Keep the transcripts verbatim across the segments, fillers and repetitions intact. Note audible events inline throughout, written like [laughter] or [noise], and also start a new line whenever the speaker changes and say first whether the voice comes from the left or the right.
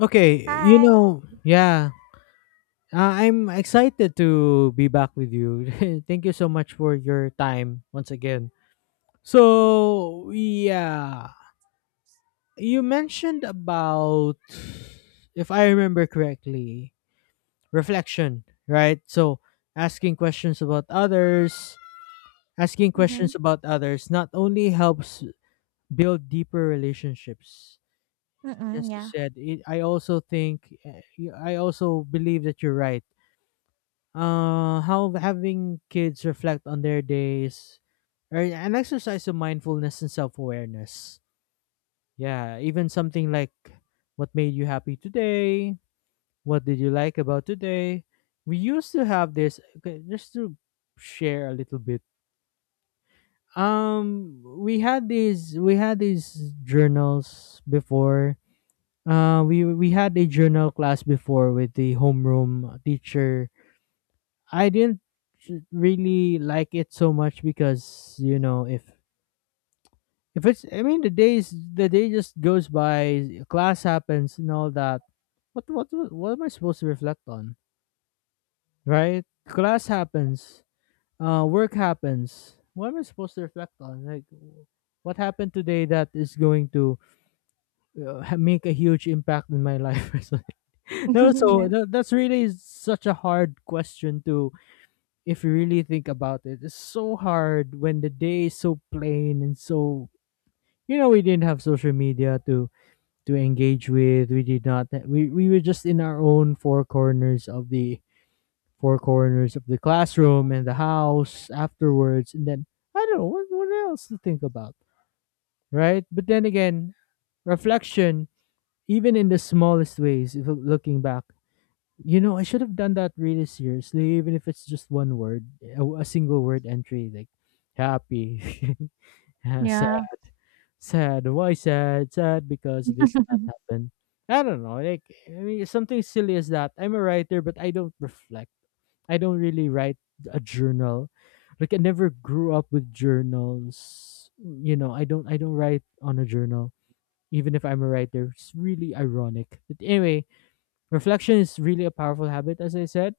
left: Okay, you
right: Hi.
left: know, yeah, uh, I'm excited to be back with you. [laughs] Thank you so much for your time once again. So, yeah, you mentioned about, if I remember correctly, reflection, right? So, asking questions about others, asking
right: Mhm,
left: questions about others not only helps build deeper relationships.
right: mm,
left: As you
right: yeah.
left: said, it, I also think, I also believe that you're right. Uh, how having kids reflect on their days or an exercise of mindfulness and self awareness. Yeah, even something like what made you happy today? What did you like about today? We used to have this, okay, just to share a little bit. Um we had these we had these journals before. Uh we we had a journal class before with the homeroom teacher. I didn't s- really like it so much because you know if if it's, I mean, the days the day just goes by, class happens and all that. What what what am I supposed to reflect on, right? Class happens, uh work happens. What am I supposed to reflect on, like what happened today that is going to uh, ha- make a huge impact in my life [laughs] or something? No,
right: [laughs] Yeah,
left: so that, that's really such a hard question to, if you really think about it, it's so hard when the day is so plain, and so, you know, we didn't have social media to to engage with. We did not. We we were just in our own four corners of the four corners of the classroom and the house afterwards, and then I don't know what what else to think about, right? But then again, reflection, even in the smallest ways, if loo- looking back. You know, I should have done that really seriously, even if it's just one word, a, a single word entry, like happy, [laughs] uh, sad,
right: yeah,
left: sad. Why sad? Sad because this did not happen. I don't know. Like, I mean, something silly as that. I'm a writer, but I don't reflect. I don't really write a journal. Like, I never grew up with journals. You know, I don't. I don't write on a journal, even if I'm a writer. It's really ironic. But anyway, reflection is really a powerful habit, as I said.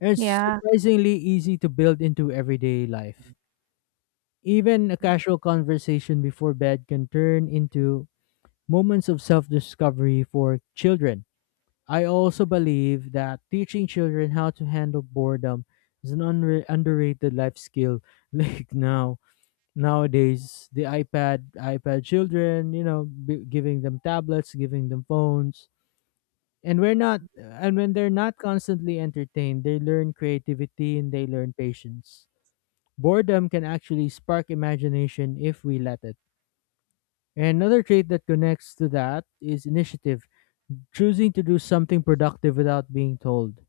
left: It's
right: yeah.
left: surprisingly easy to build into everyday life. Even a casual conversation before bed can turn into moments of self discovery for children. I also believe that teaching children how to handle boredom is an unre- underrated life skill. [laughs] Like now, nowadays, the iPad, iPad children, you know, b- giving them tablets, giving them phones. And we're not, and when they're not constantly entertained, they learn creativity and they learn patience. Boredom can actually spark imagination if we let it. Another trait that connects to that is initiative, choosing to do something productive without being told.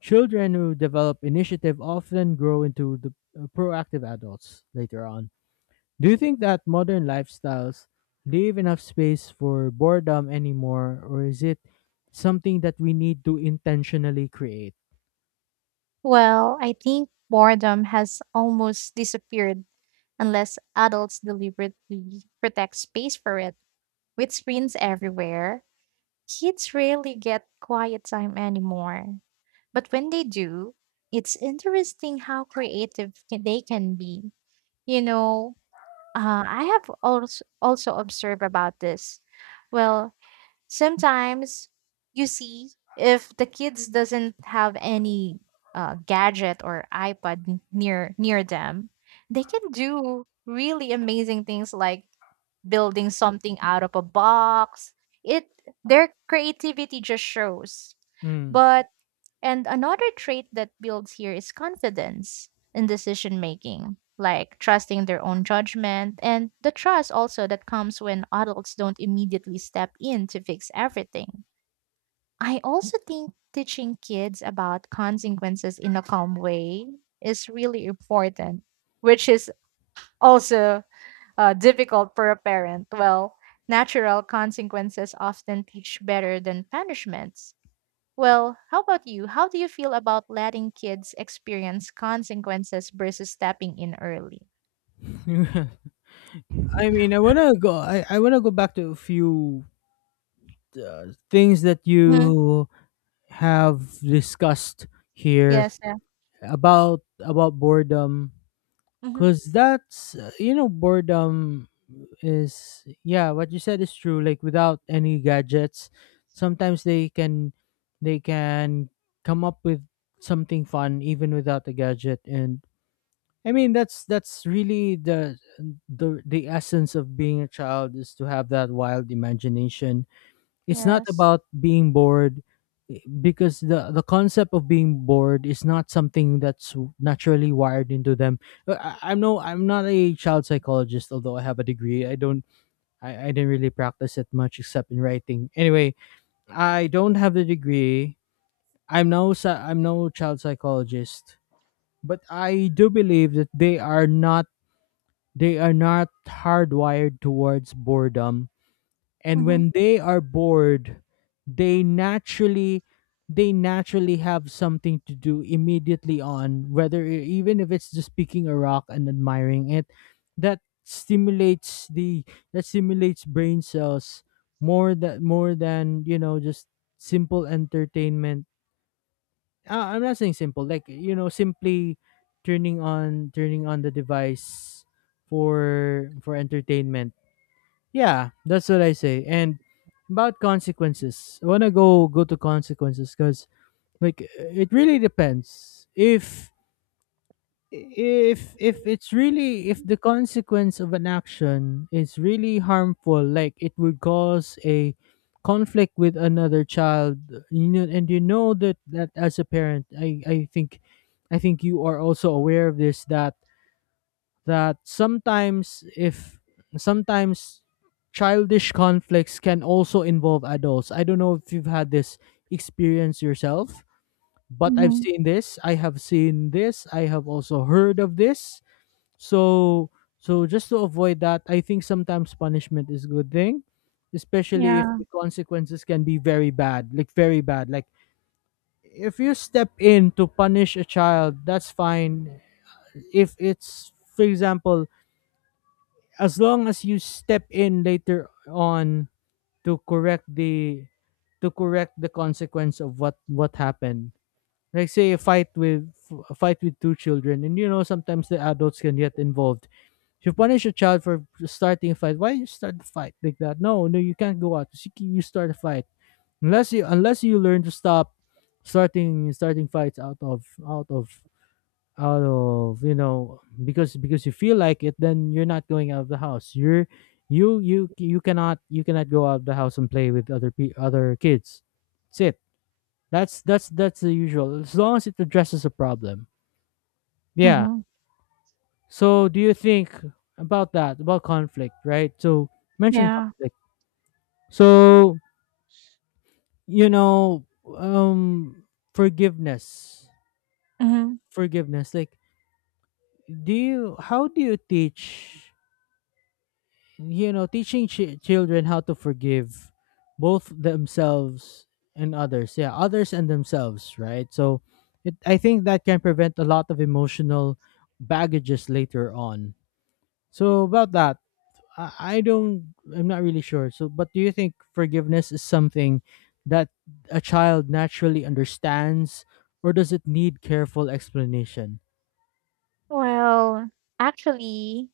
left: Children who develop initiative often grow into the uh, proactive adults later on. Do you think that modern lifestyles leave enough space for boredom anymore, or is it something that we need to intentionally create?
right: Well, I think boredom has almost disappeared unless adults deliberately protect space for it. With screens everywhere, kids rarely get quiet time anymore. But when they do, it's interesting how creative ca- they can be. You know, uh, I have also also observed about this. Well, sometimes you see if the kids doesn't have any uh, gadget or ipad n- near near them, they can do really amazing things, like building something out of a box. It Their creativity just shows.
left: Mm.
right: But and another trait that builds here is confidence in decision making, like trusting their own judgment, and the trust also that comes when adults don't immediately step in to fix everything. I also think teaching kids about consequences in a calm way is really important, which is also uh, difficult for a parent. Well, natural consequences often teach better than punishments. Well, how about you? How do you feel about letting kids experience consequences versus stepping in early?
left: [laughs] I mean, I wanna go. I, I wanna go back to a few uh, things that
right: Mm-hmm.
left: you have discussed here
right: Yes. Yeah.
left: about about boredom,
right: Mm-hmm.
left: because that's uh, you know, boredom is, yeah, what you said is true, like without any gadgets sometimes they can they can come up with something fun even without a gadget. And I mean that's that's really the the the essence of being a child is to have that wild imagination. It's not
right: Yes.
left: about being bored, eh, because the the concept of being bored is not something that's naturally wired into them. Uh, I, I'm no I'm not a child psychologist, although I have a degree. I don't, I, I didn't really practice it much except in writing. Anyway, I don't have the degree. I'm no psy- I'm no child psychologist, but I do believe that they are not, they are not hardwired towards boredom. And
right: Mm-hmm.
left: when they are bored, they naturally they naturally have something to do immediately, on whether e- even if it's just picking a rock and admiring it. That stimulates the, that stimulates brain cells more, that more than, you know, just simple entertainment. uh, I'm not saying simple like, you know, simply turning on turning on the device for for entertainment. Yeah, that's what I say. And about consequences, I wanna go go to consequences, because like it really depends if, if if it's really, if the consequence of an action is really harmful, like it would cause a conflict with another child, you know, and you know that that as a parent, I I think I think you are also aware of this, that that sometimes if, sometimes childish conflicts can also involve adults. I don't know if you've had this experience yourself, but I've
right: Hmm.
left: seen this. I have seen this. I have also heard of this. So, so just to avoid that, I think sometimes punishment is a good thing, especially if
right: Yeah.
left: the consequences can be very bad, like very bad. Like if you step in to punish a child, that's fine. If it's, for example, as long as you step in later on to correct the, to correct the consequence of what what happened, like say a fight with, a fight with two children, and you know sometimes the adults can get involved. If you punish a child for starting a fight, why you start the fight like that? No, no, you can't go out. You can- you start a fight, unless you unless you learn to stop starting starting fights out of, out of out of you know, because, because you feel like it, then you're not going out of the house. You're, you you you cannot, you cannot go out of the house and play with other pe- other kids. That's it. that's that's that's the usual, as long as it addresses a problem. Yeah.
right: Hmm.
left: So do you think about that, about conflict, right? So, mention
right: Yeah.
left: conflict. So, you know, um forgiveness.
right: Mm-hmm.
left: Forgiveness like, do you, how do you teach, you know, teaching chi- children how to forgive, both themselves and others. Yeah, others and themselves, right? So it, I think that can prevent a lot of emotional baggages later on. So about that, I, I don't, I'm not really sure. So, but do you think forgiveness is something that a child naturally understands, or does it need careful explanation?
right: Well, actually,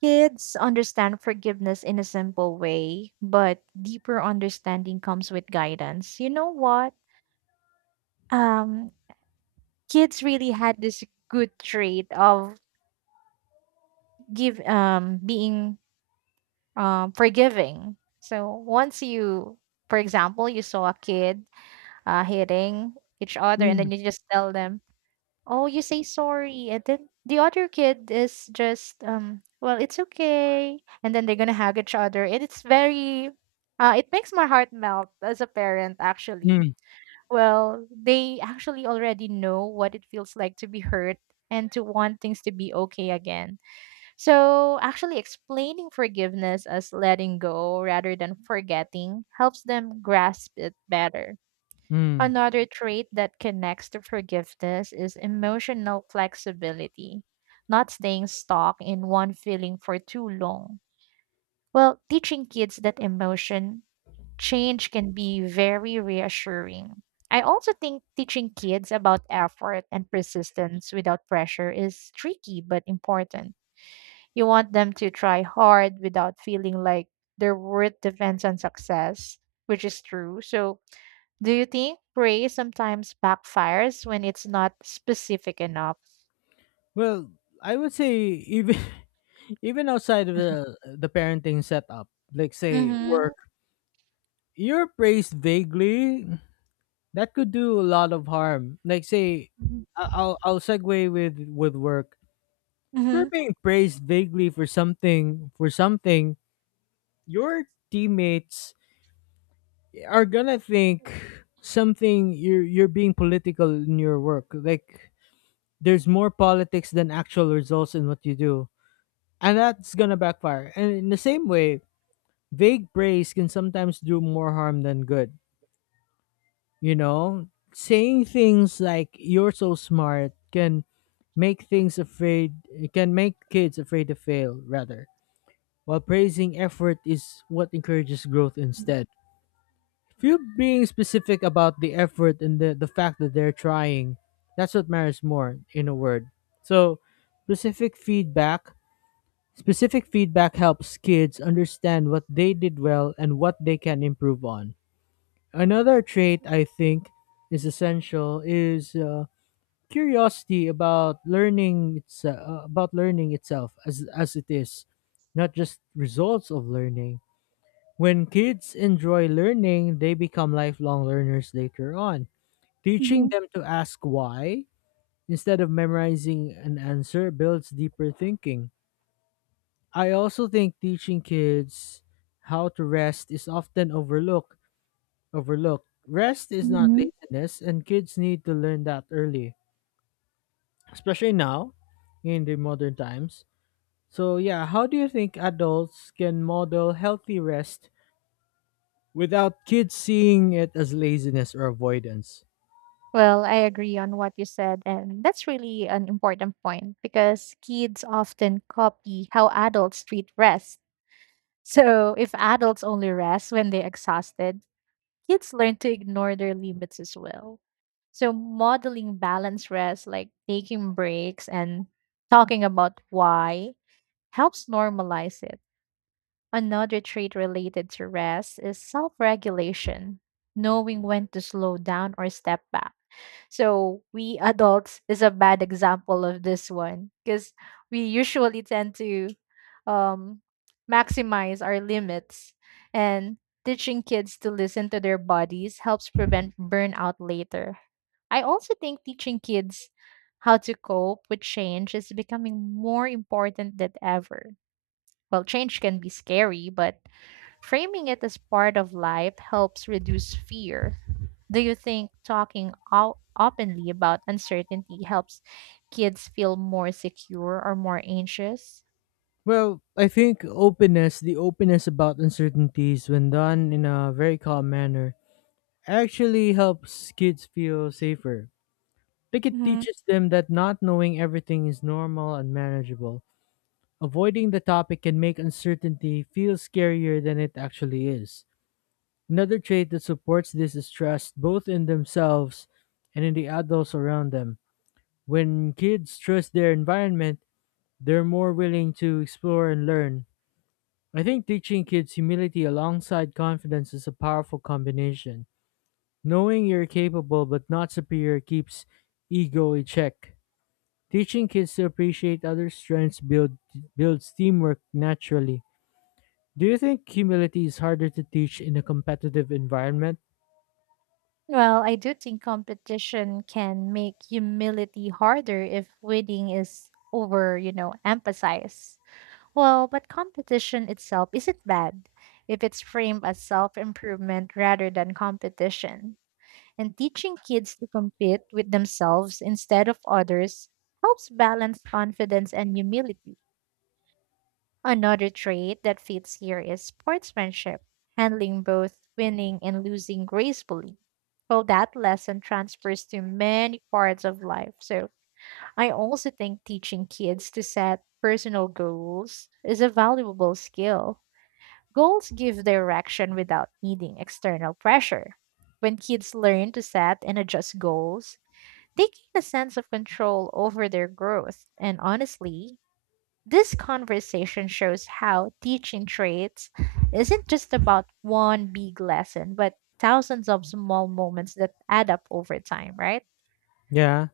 right: kids understand forgiveness in a simple way, but deeper understanding comes with guidance. You know what? Um, Kids really had this good trait of give um being um, forgiving. So once you, for example, you saw a kid uh, hitting each other, and
left: Mm,
right: then you just tell them, "Oh, you say sorry," and then the other kid is just, um, "Well, it's okay," and then they're gonna hug each other, and it's very, uh, it makes my heart melt as a parent, actually.
left: mm,
right: Well, they actually already know what it feels like to be hurt and to want things to be okay again. So, actually, explaining forgiveness as letting go rather than forgetting helps them grasp it better.
left: mm.
right: Another trait that connects to forgiveness is emotional flexibility, not staying stuck in one feeling for too long. Well, teaching kids that emotion change can be very reassuring. I also think teaching kids about effort and persistence without pressure is tricky but important. You want them to try hard without feeling like their worth depends on success, which is true. So, do you think praise sometimes backfires when it's not specific enough?
left: Well, I would say even [laughs] even outside of the the parenting setup, like say
right: Mm-hmm.
left: work, you're praised vaguely. That could do a lot of harm. Like say, I- I'll I'll segue with with work. If you're
right: Mm-hmm.
left: being praised vaguely for something, for something, your teammates are gonna think something, you're you're being political in your work. Like, there's more politics than actual results in what you do. And that's gonna backfire. And in the same way, vague praise can sometimes do more harm than good. You know, saying things like "you're so smart" can make things afraid. It can make kids afraid to fail, rather. While praising effort is what encourages growth instead. If you're being specific about the effort and the, the fact that they're trying, that's what matters more, in a word. So, specific feedback specific feedback helps kids understand what they did well and what they can improve on. Another trait I think is essential is uh, curiosity about learning. It's, uh, about learning itself as as it is, not just results of learning. When kids enjoy learning, they become lifelong learners later on. Teaching
right: Mhm.
left: them to ask why instead of memorizing an answer builds deeper thinking. I also think teaching kids how to rest is often overlooked overlooked. Rest is not
right: Mhm.
left: laziness, and kids need to learn that early, especially now in the modern times. So, yeah, how do you think adults can model healthy rest without kids seeing it as laziness or avoidance?
right: Well, I agree on what you said, and that's really an important point because kids often copy how adults treat rest. [laughs] So, if adults only rest when they're exhausted, kids learn to ignore their limits as well. So modeling balanced rest, like taking breaks and talking about why, helps normalize it. Another trait related to rest is self regulation, knowing when to slow down or step back. So we adults is a bad example of this one, because we usually tend to um, maximize our limits, and teaching kids to listen to their bodies helps prevent burnout later. I also think teaching kids how to cope with change is becoming more important than ever. Well, change can be scary, but framing it as part of life helps reduce fear. Do you think talking o- openly about uncertainty helps kids feel more secure or more anxious?
left: Well, I think openness, the openness about uncertainties, when done in a very calm manner, actually helps kids feel safer. Like, it
right: Mhm.
left: teaches them that not knowing everything is normal and manageable. Avoiding the topic can make uncertainty feel scarier than it actually is. Another trait that supports this is trust, both in themselves and in the adults around them. When kids trust their environment, they're more willing to explore and learn. I think teaching kids humility alongside confidence is a powerful combination. Knowing you're capable but not superior keeps ego in check. Teaching kids to appreciate other strengths build, builds teamwork naturally. Do you think humility is harder to teach in a competitive environment?
right: Well, I do think competition can make humility harder if winning is over, you know, emphasized. Well, but competition itself isn't bad if it's framed as self improvement rather than competition. And teaching kids to compete with themselves instead of others helps balance confidence and humility. Another trait that fits here is sportsmanship, handling both winning and losing gracefully. Well, that lesson transfers to many parts of life. So I also think teaching kids to set personal goals is a valuable skill. Goals give direction without needing external pressure. When kids learn to set and adjust goals, they gain a sense of control over their growth. And honestly, this conversation shows how teaching traits isn't just about one big lesson, but thousands of small moments that add up over time, right?
left: Yeah.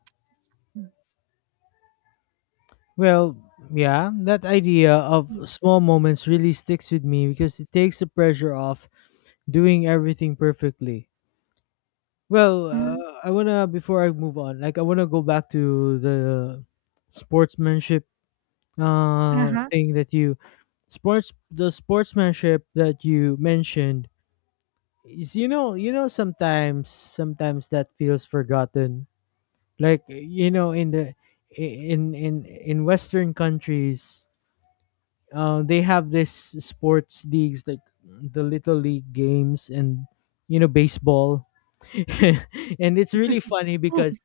left: Well, yeah, that idea of small moments really sticks with me because it takes the pressure off doing everything perfectly. Well,
right: Mhm.
left: uh, I want to before I move on, like I want to go back to the sportsmanship uh
right: Uh-huh.
left: thing that you sports the sportsmanship that you mentioned is you know, you know sometimes sometimes that feels forgotten like you know in the in in in western countries uh, they have this sports leagues like the little league games and you know baseball [laughs] and it's really funny because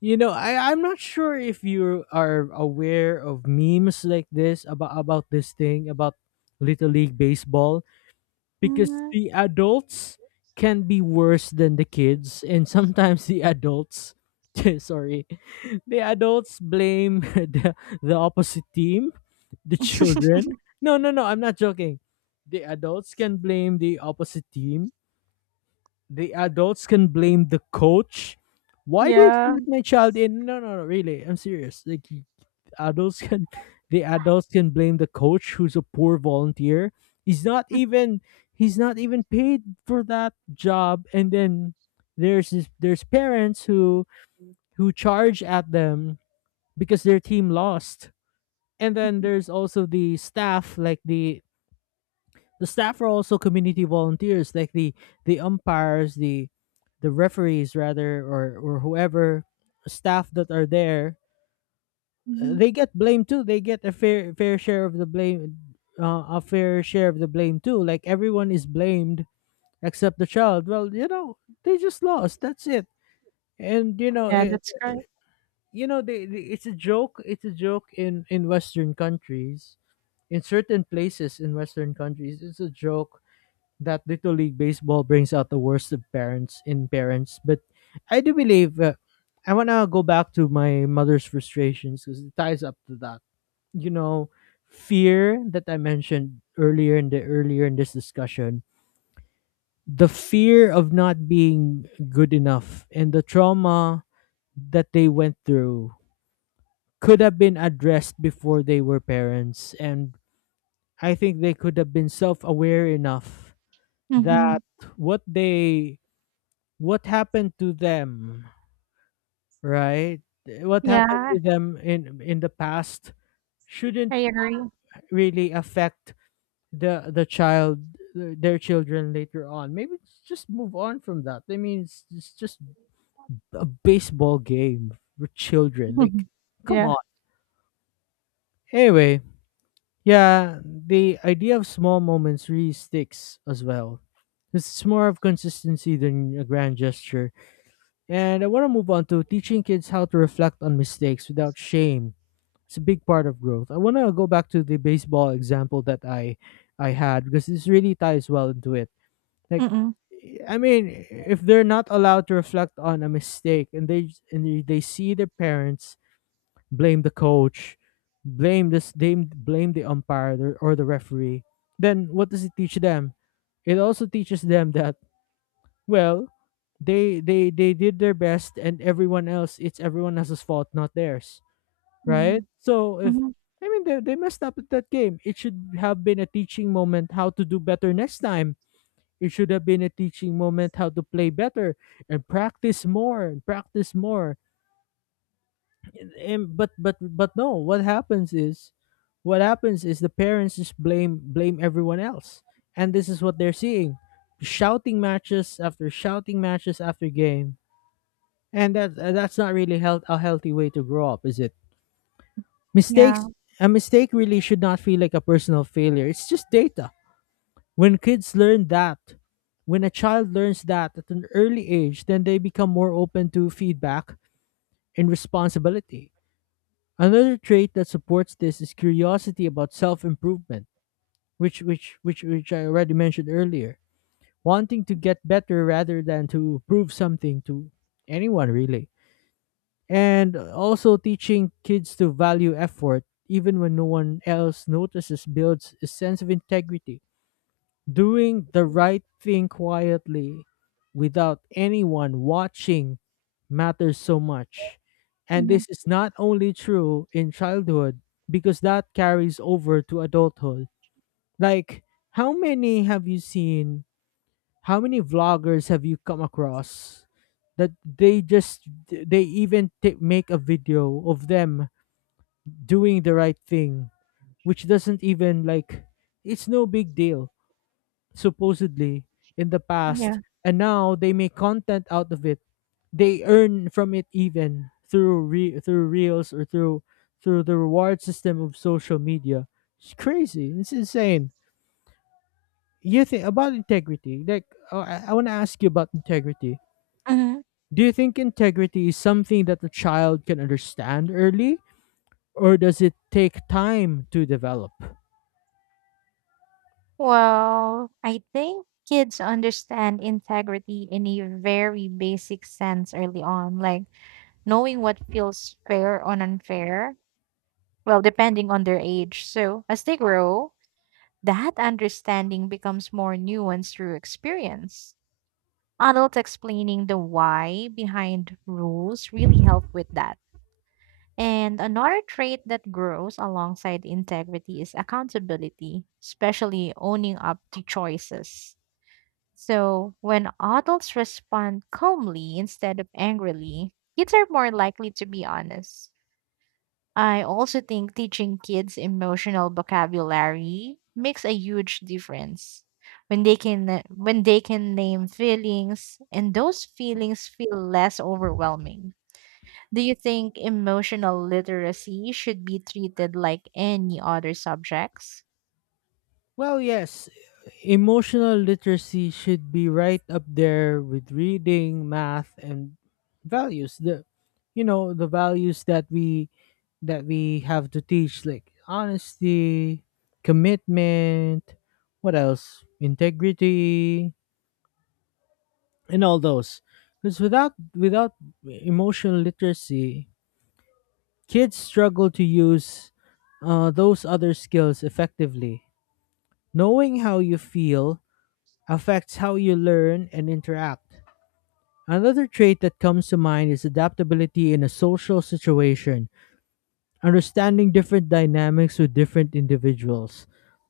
left: you know I, I'm not sure if you are aware of memes like this about about this thing about little league baseball because
right: Mhm.
left: the adults can be worse than the kids and sometimes the adults [laughs] sorry the adults blame [laughs] the, the opposite team, the children. No, no, no, I'm not joking. The adults can blame the opposite team. The adults can blame the coach. Why did you
right: Yeah.
left: let my child in? No, no, no, really. I'm serious. Like adults can the adults can blame the coach who's a poor volunteer. He's not even he's not even paid for that job, and then there's this, there's parents who who charge at them because their team lost. And then there's also the staff, like the the staff are also community volunteers, like the the umpires, the the referees rather, or or whoever staff that are there. uh,
right: Mhm.
left: They get blamed too. They get a fair fair share of the blame, uh, a fair share of the blame too. Like everyone is blamed except the child. Well, you know, they just lost. That's it. And you know,
right: Yeah,
left: it,
right: that's right.
left: you know, they, they, It's a joke. It's a joke in in Western countries. In certain places in Western countries, it's a joke that Little League Baseball brings out the worst of parents in parents. But I do believe uh, I want to go back to my mother's frustrations because it ties up to that. You know, fear that I mentioned earlier in the earlier in this discussion, the fear of not being good enough and the trauma that they went through could have been addressed before they were parents, and I think they could have been self-aware enough
right: Hmm.
left: that what they what happened to them, right? What happened
right: Yeah,
left: to them in in the past shouldn't
right: I agree.
left: really affect the the child their children later on. Maybe it's just move on from that. I mean, it's, it's just a baseball game for children. Like,
right: Mhm.
left: come
right: Yeah.
left: on. Anyway, yeah, the idea of small moments really sticks as well. This is more of consistency than a grand gesture. And I want to move on to teaching kids how to reflect on mistakes without shame. It's a big part of growth. I want to go back to the baseball example that I I had because this really ties well into it. Like
right: Mm-mm.
left: I mean, if they're not allowed to reflect on a mistake and they and they they see their parents blame the coach, blame this blame, blame the umpire or or the referee, then what does it teach them? It also teaches them that well, they they they did their best, and everyone else, it's everyone else's fault, not theirs, right?
right: Mhm.
left: So if
right: Mhm.
left: I mean they they messed up at that game, it should have been a teaching moment how to do better next time. It should have been a teaching moment how to play better and practice more and practice more. And, and but but but no, what happens is, what happens is the parents just blame blame everyone else, and this is what they're seeing, shouting matches after shouting matches after game, and that uh, that's not really health, a healthy way to grow up, is it?
right: Yeah.
left: Mistakes A mistake really should not feel like a personal failure. It's just data. When kids learn that, when a child learns that at an early age, then they become more open to feedback and responsibility. Another trait that supports this is curiosity about self-improvement, which which which which I already mentioned earlier. Wanting to get better rather than to prove something to anyone really. And also teaching kids to value effort even when no one else notices builds a sense of integrity, doing the right thing quietly without anyone watching matters so much, and
right: Mhm.
left: this is not only true in childhood because that carries over to adulthood. Like how many have you seen, how many vloggers have you come across that they just they even t- make a video of them doing the right thing, which doesn't even like it's no big deal supposedly in the past,
right: Yeah.
left: and now they make content out of it. They earn from it even through re- through reels or through through the reward system of social media. It's crazy, it's insane. You think about integrity like oh, i, I want to ask you about integrity.
right: Mhm.
left: Do you think integrity is something that a child can understand early, or does it take time to develop?
right: Well, I think kids understand integrity in a very basic sense early on, like knowing what feels fair or unfair, well, depending on their age. So as they grow, that understanding becomes more nuanced through experience. Adults explaining the why behind rules really help with that. And another trait that grows alongside integrity is accountability, especially owning up to choices. So, when adults respond calmly instead of angrily, kids are more likely to be honest. I also think teaching kids emotional vocabulary makes a huge difference. When they can uh, when they can name feelings, and those feelings feel less overwhelming. Do you think emotional literacy should be treated like any other subjects?
left: Well, yes, emotional literacy should be right up there with reading, math, and values. The you know the values that we that we have to teach, like honesty, commitment, what else? Integrity, and all those. Because without without emotional literacy, kids struggle to use uh, those other skills effectively. Knowing how you feel affects how you learn and interact. Another trait that comes to mind is adaptability in a social situation, understanding different dynamics with different individuals.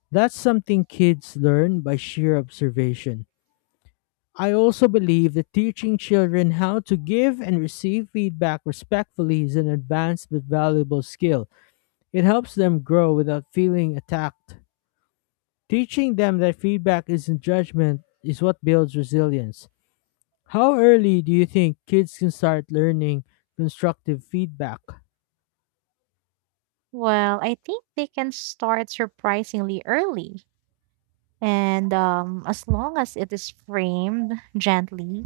left: That's something kids learn by sheer observation. I also believe that teaching children how to give and receive feedback respectfully is an advanced but valuable skill. It helps them grow without feeling attacked. Teaching them that feedback isn't judgment is what builds resilience. How early do you think kids can start learning constructive feedback?
right: Well, I think they can start surprisingly early. And um, as long as it is framed gently,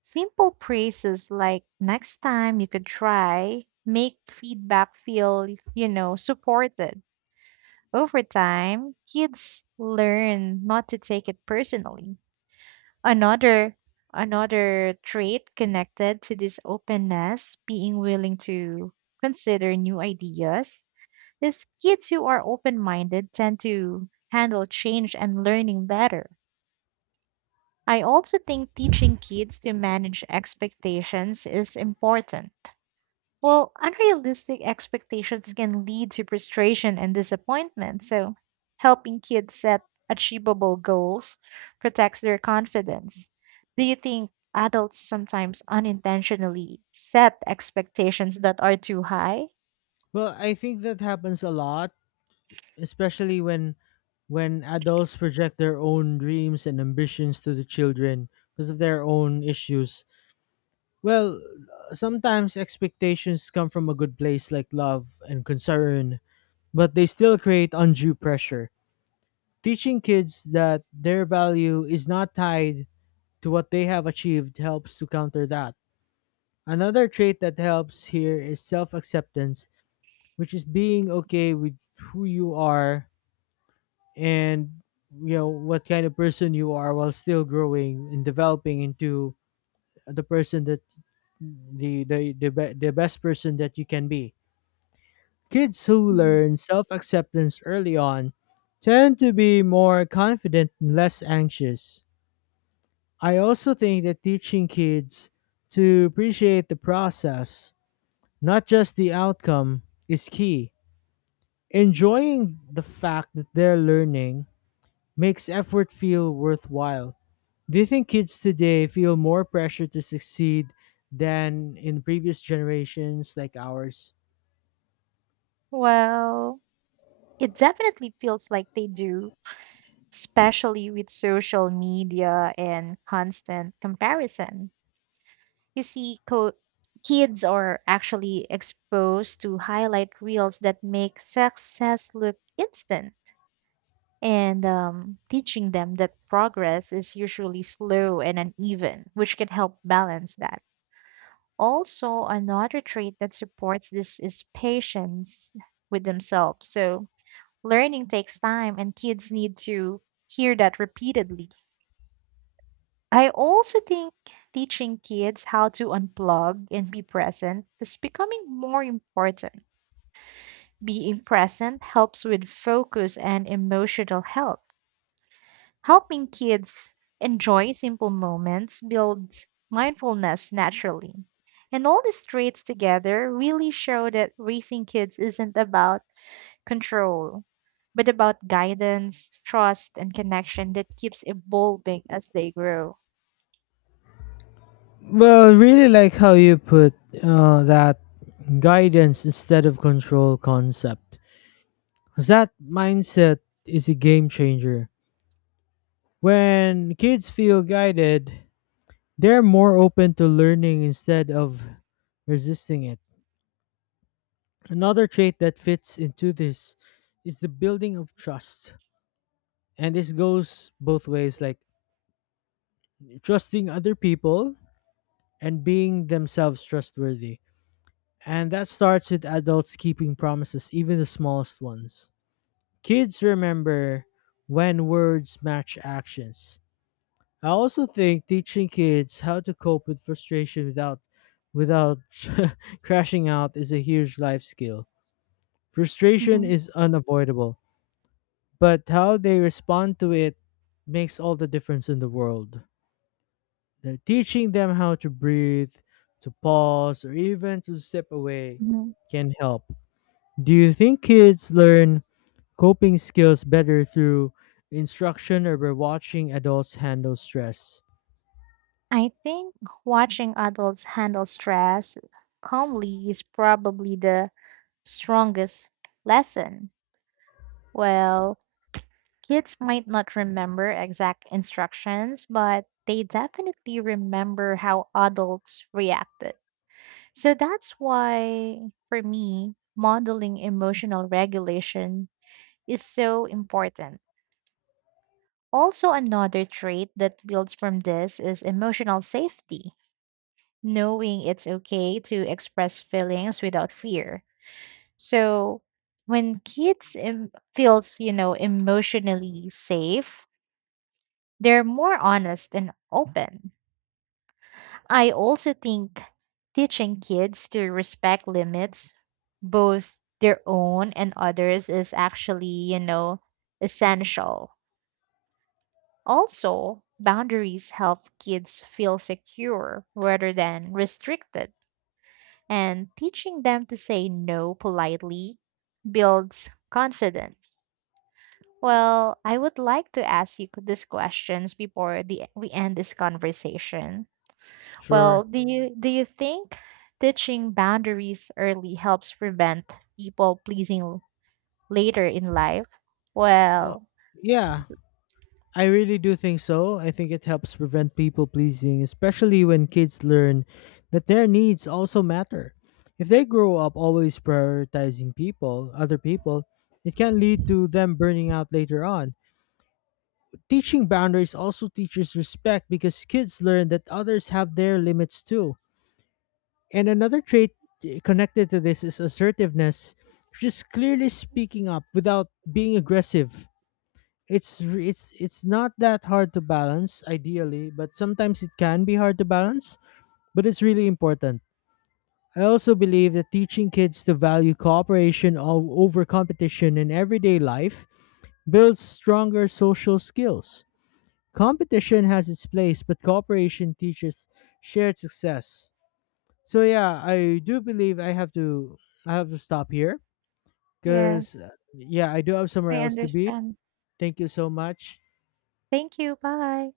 right: simple praises like next time you could try make feedback feel, you know, supported. Over time, kids learn not to take it personally. Another another trait connected to this openness, being willing to consider new ideas, is kids who are open-minded tend to handle change and learning better. I also think teaching kids to manage expectations is important. Well, unrealistic expectations can lead to frustration and disappointment. So, helping kids set achievable goals protects their confidence. Do you think adults sometimes unintentionally set expectations that are too high?
left: Well, I think that happens a lot, especially when when adults project their own dreams and ambitions to the children because of their own issues. Well, sometimes expectations come from a good place like love and concern, but they still create undue pressure. Teaching kids that their value is not tied to what they have achieved helps to counter that. Another trait that helps here is self acceptance, which is being okay with who you are and you know what kind of person you are while still growing and developing into the person that the the the, be, the best person that you can be. Kids who
right: Mm.
left: learn self acceptance early on tend to be more confident and less anxious. I also think that teaching kids to appreciate the process, not just the outcome, is key. Enjoying the fact that they're learning makes effort feel worthwhile. Do you think kids today feel more pressure to succeed than in previous generations like ours?
right: Well, it definitely feels like they do, especially with social media and constant comparison. You see, co- kids are actually exposed to highlight reels that make success look instant, and um, teaching them that progress is usually slow and uneven, which can help balance that. Also, another trait that supports this is patience with themselves. So, learning takes time, and kids need to hear that repeatedly. I also think teaching kids how to unplug and be present is becoming more important. Being present helps with focus and emotional health. Helping kids enjoy simple moments builds mindfulness naturally. And all these traits together really show that raising kids isn't about control, but about guidance, trust, and connection that keeps evolving as they grow.
left: Well, really like how you put uh, that guidance instead of control concept. Because that mindset is a game changer. When kids feel guided, they're more open to learning instead of resisting it. Another trait that fits into this is the building of trust. And this goes both ways, like trusting other people and being themselves trustworthy. And that starts with adults keeping promises, even the smallest ones. Kids remember when words match actions. I also think teaching kids how to cope with frustration without without [laughs] crashing out is a huge life skill. Frustration
right: Mhm.
left: is unavoidable, but how they respond to it makes all the difference in the world. They Teaching them how to breathe, to pause, or even to step away can help. Do you think kids learn coping skills better through instruction or by watching adults handle stress?
right: I think watching adults handle stress calmly is probably the strongest lesson. Well, kids might not remember exact instructions, but they definitely remember how adults reacted. So that's why, for me, modeling emotional regulation is so important. Also, another trait that builds from this is emotional safety, knowing it's okay to express feelings without fear. So when kids em- feels, you know, emotionally safe, they're more honest and open. I also think teaching kids to respect limits, both their own and others, is actually, you know, essential. Also, boundaries help kids feel secure rather than restricted, and teaching them to say no politely builds confidence. Well, I would like to ask you these questions before the, we end this conversation. Well,
left: Sure.
right: do you do you think teaching boundaries early helps prevent people pleasing later in life?
left: Oh,
right: Well,
left: yeah. I really do think so. I think it helps prevent people pleasing, especially when kids learn that their needs also matter. If they grow up always prioritizing people, other people, it can lead to them burning out later on. Teaching boundaries also teaches respect because kids learn that others have their limits too. And another trait eh, connected to this is assertiveness, just clearly speaking up without being aggressive. It's re- it's it's not that hard to balance ideally, but sometimes it can be hard to balance, but it's really important. I also believe that teaching kids to value cooperation o- over competition in everyday life builds stronger social skills. Competition has its place, but cooperation teaches shared success. So yeah, I do believe I have to i have to stop here because
right: yes,
left: yeah, I do have somewhere
right: I
left: else to be.
right: understand.
left: Thank you so much.
right: Thank you. Bye.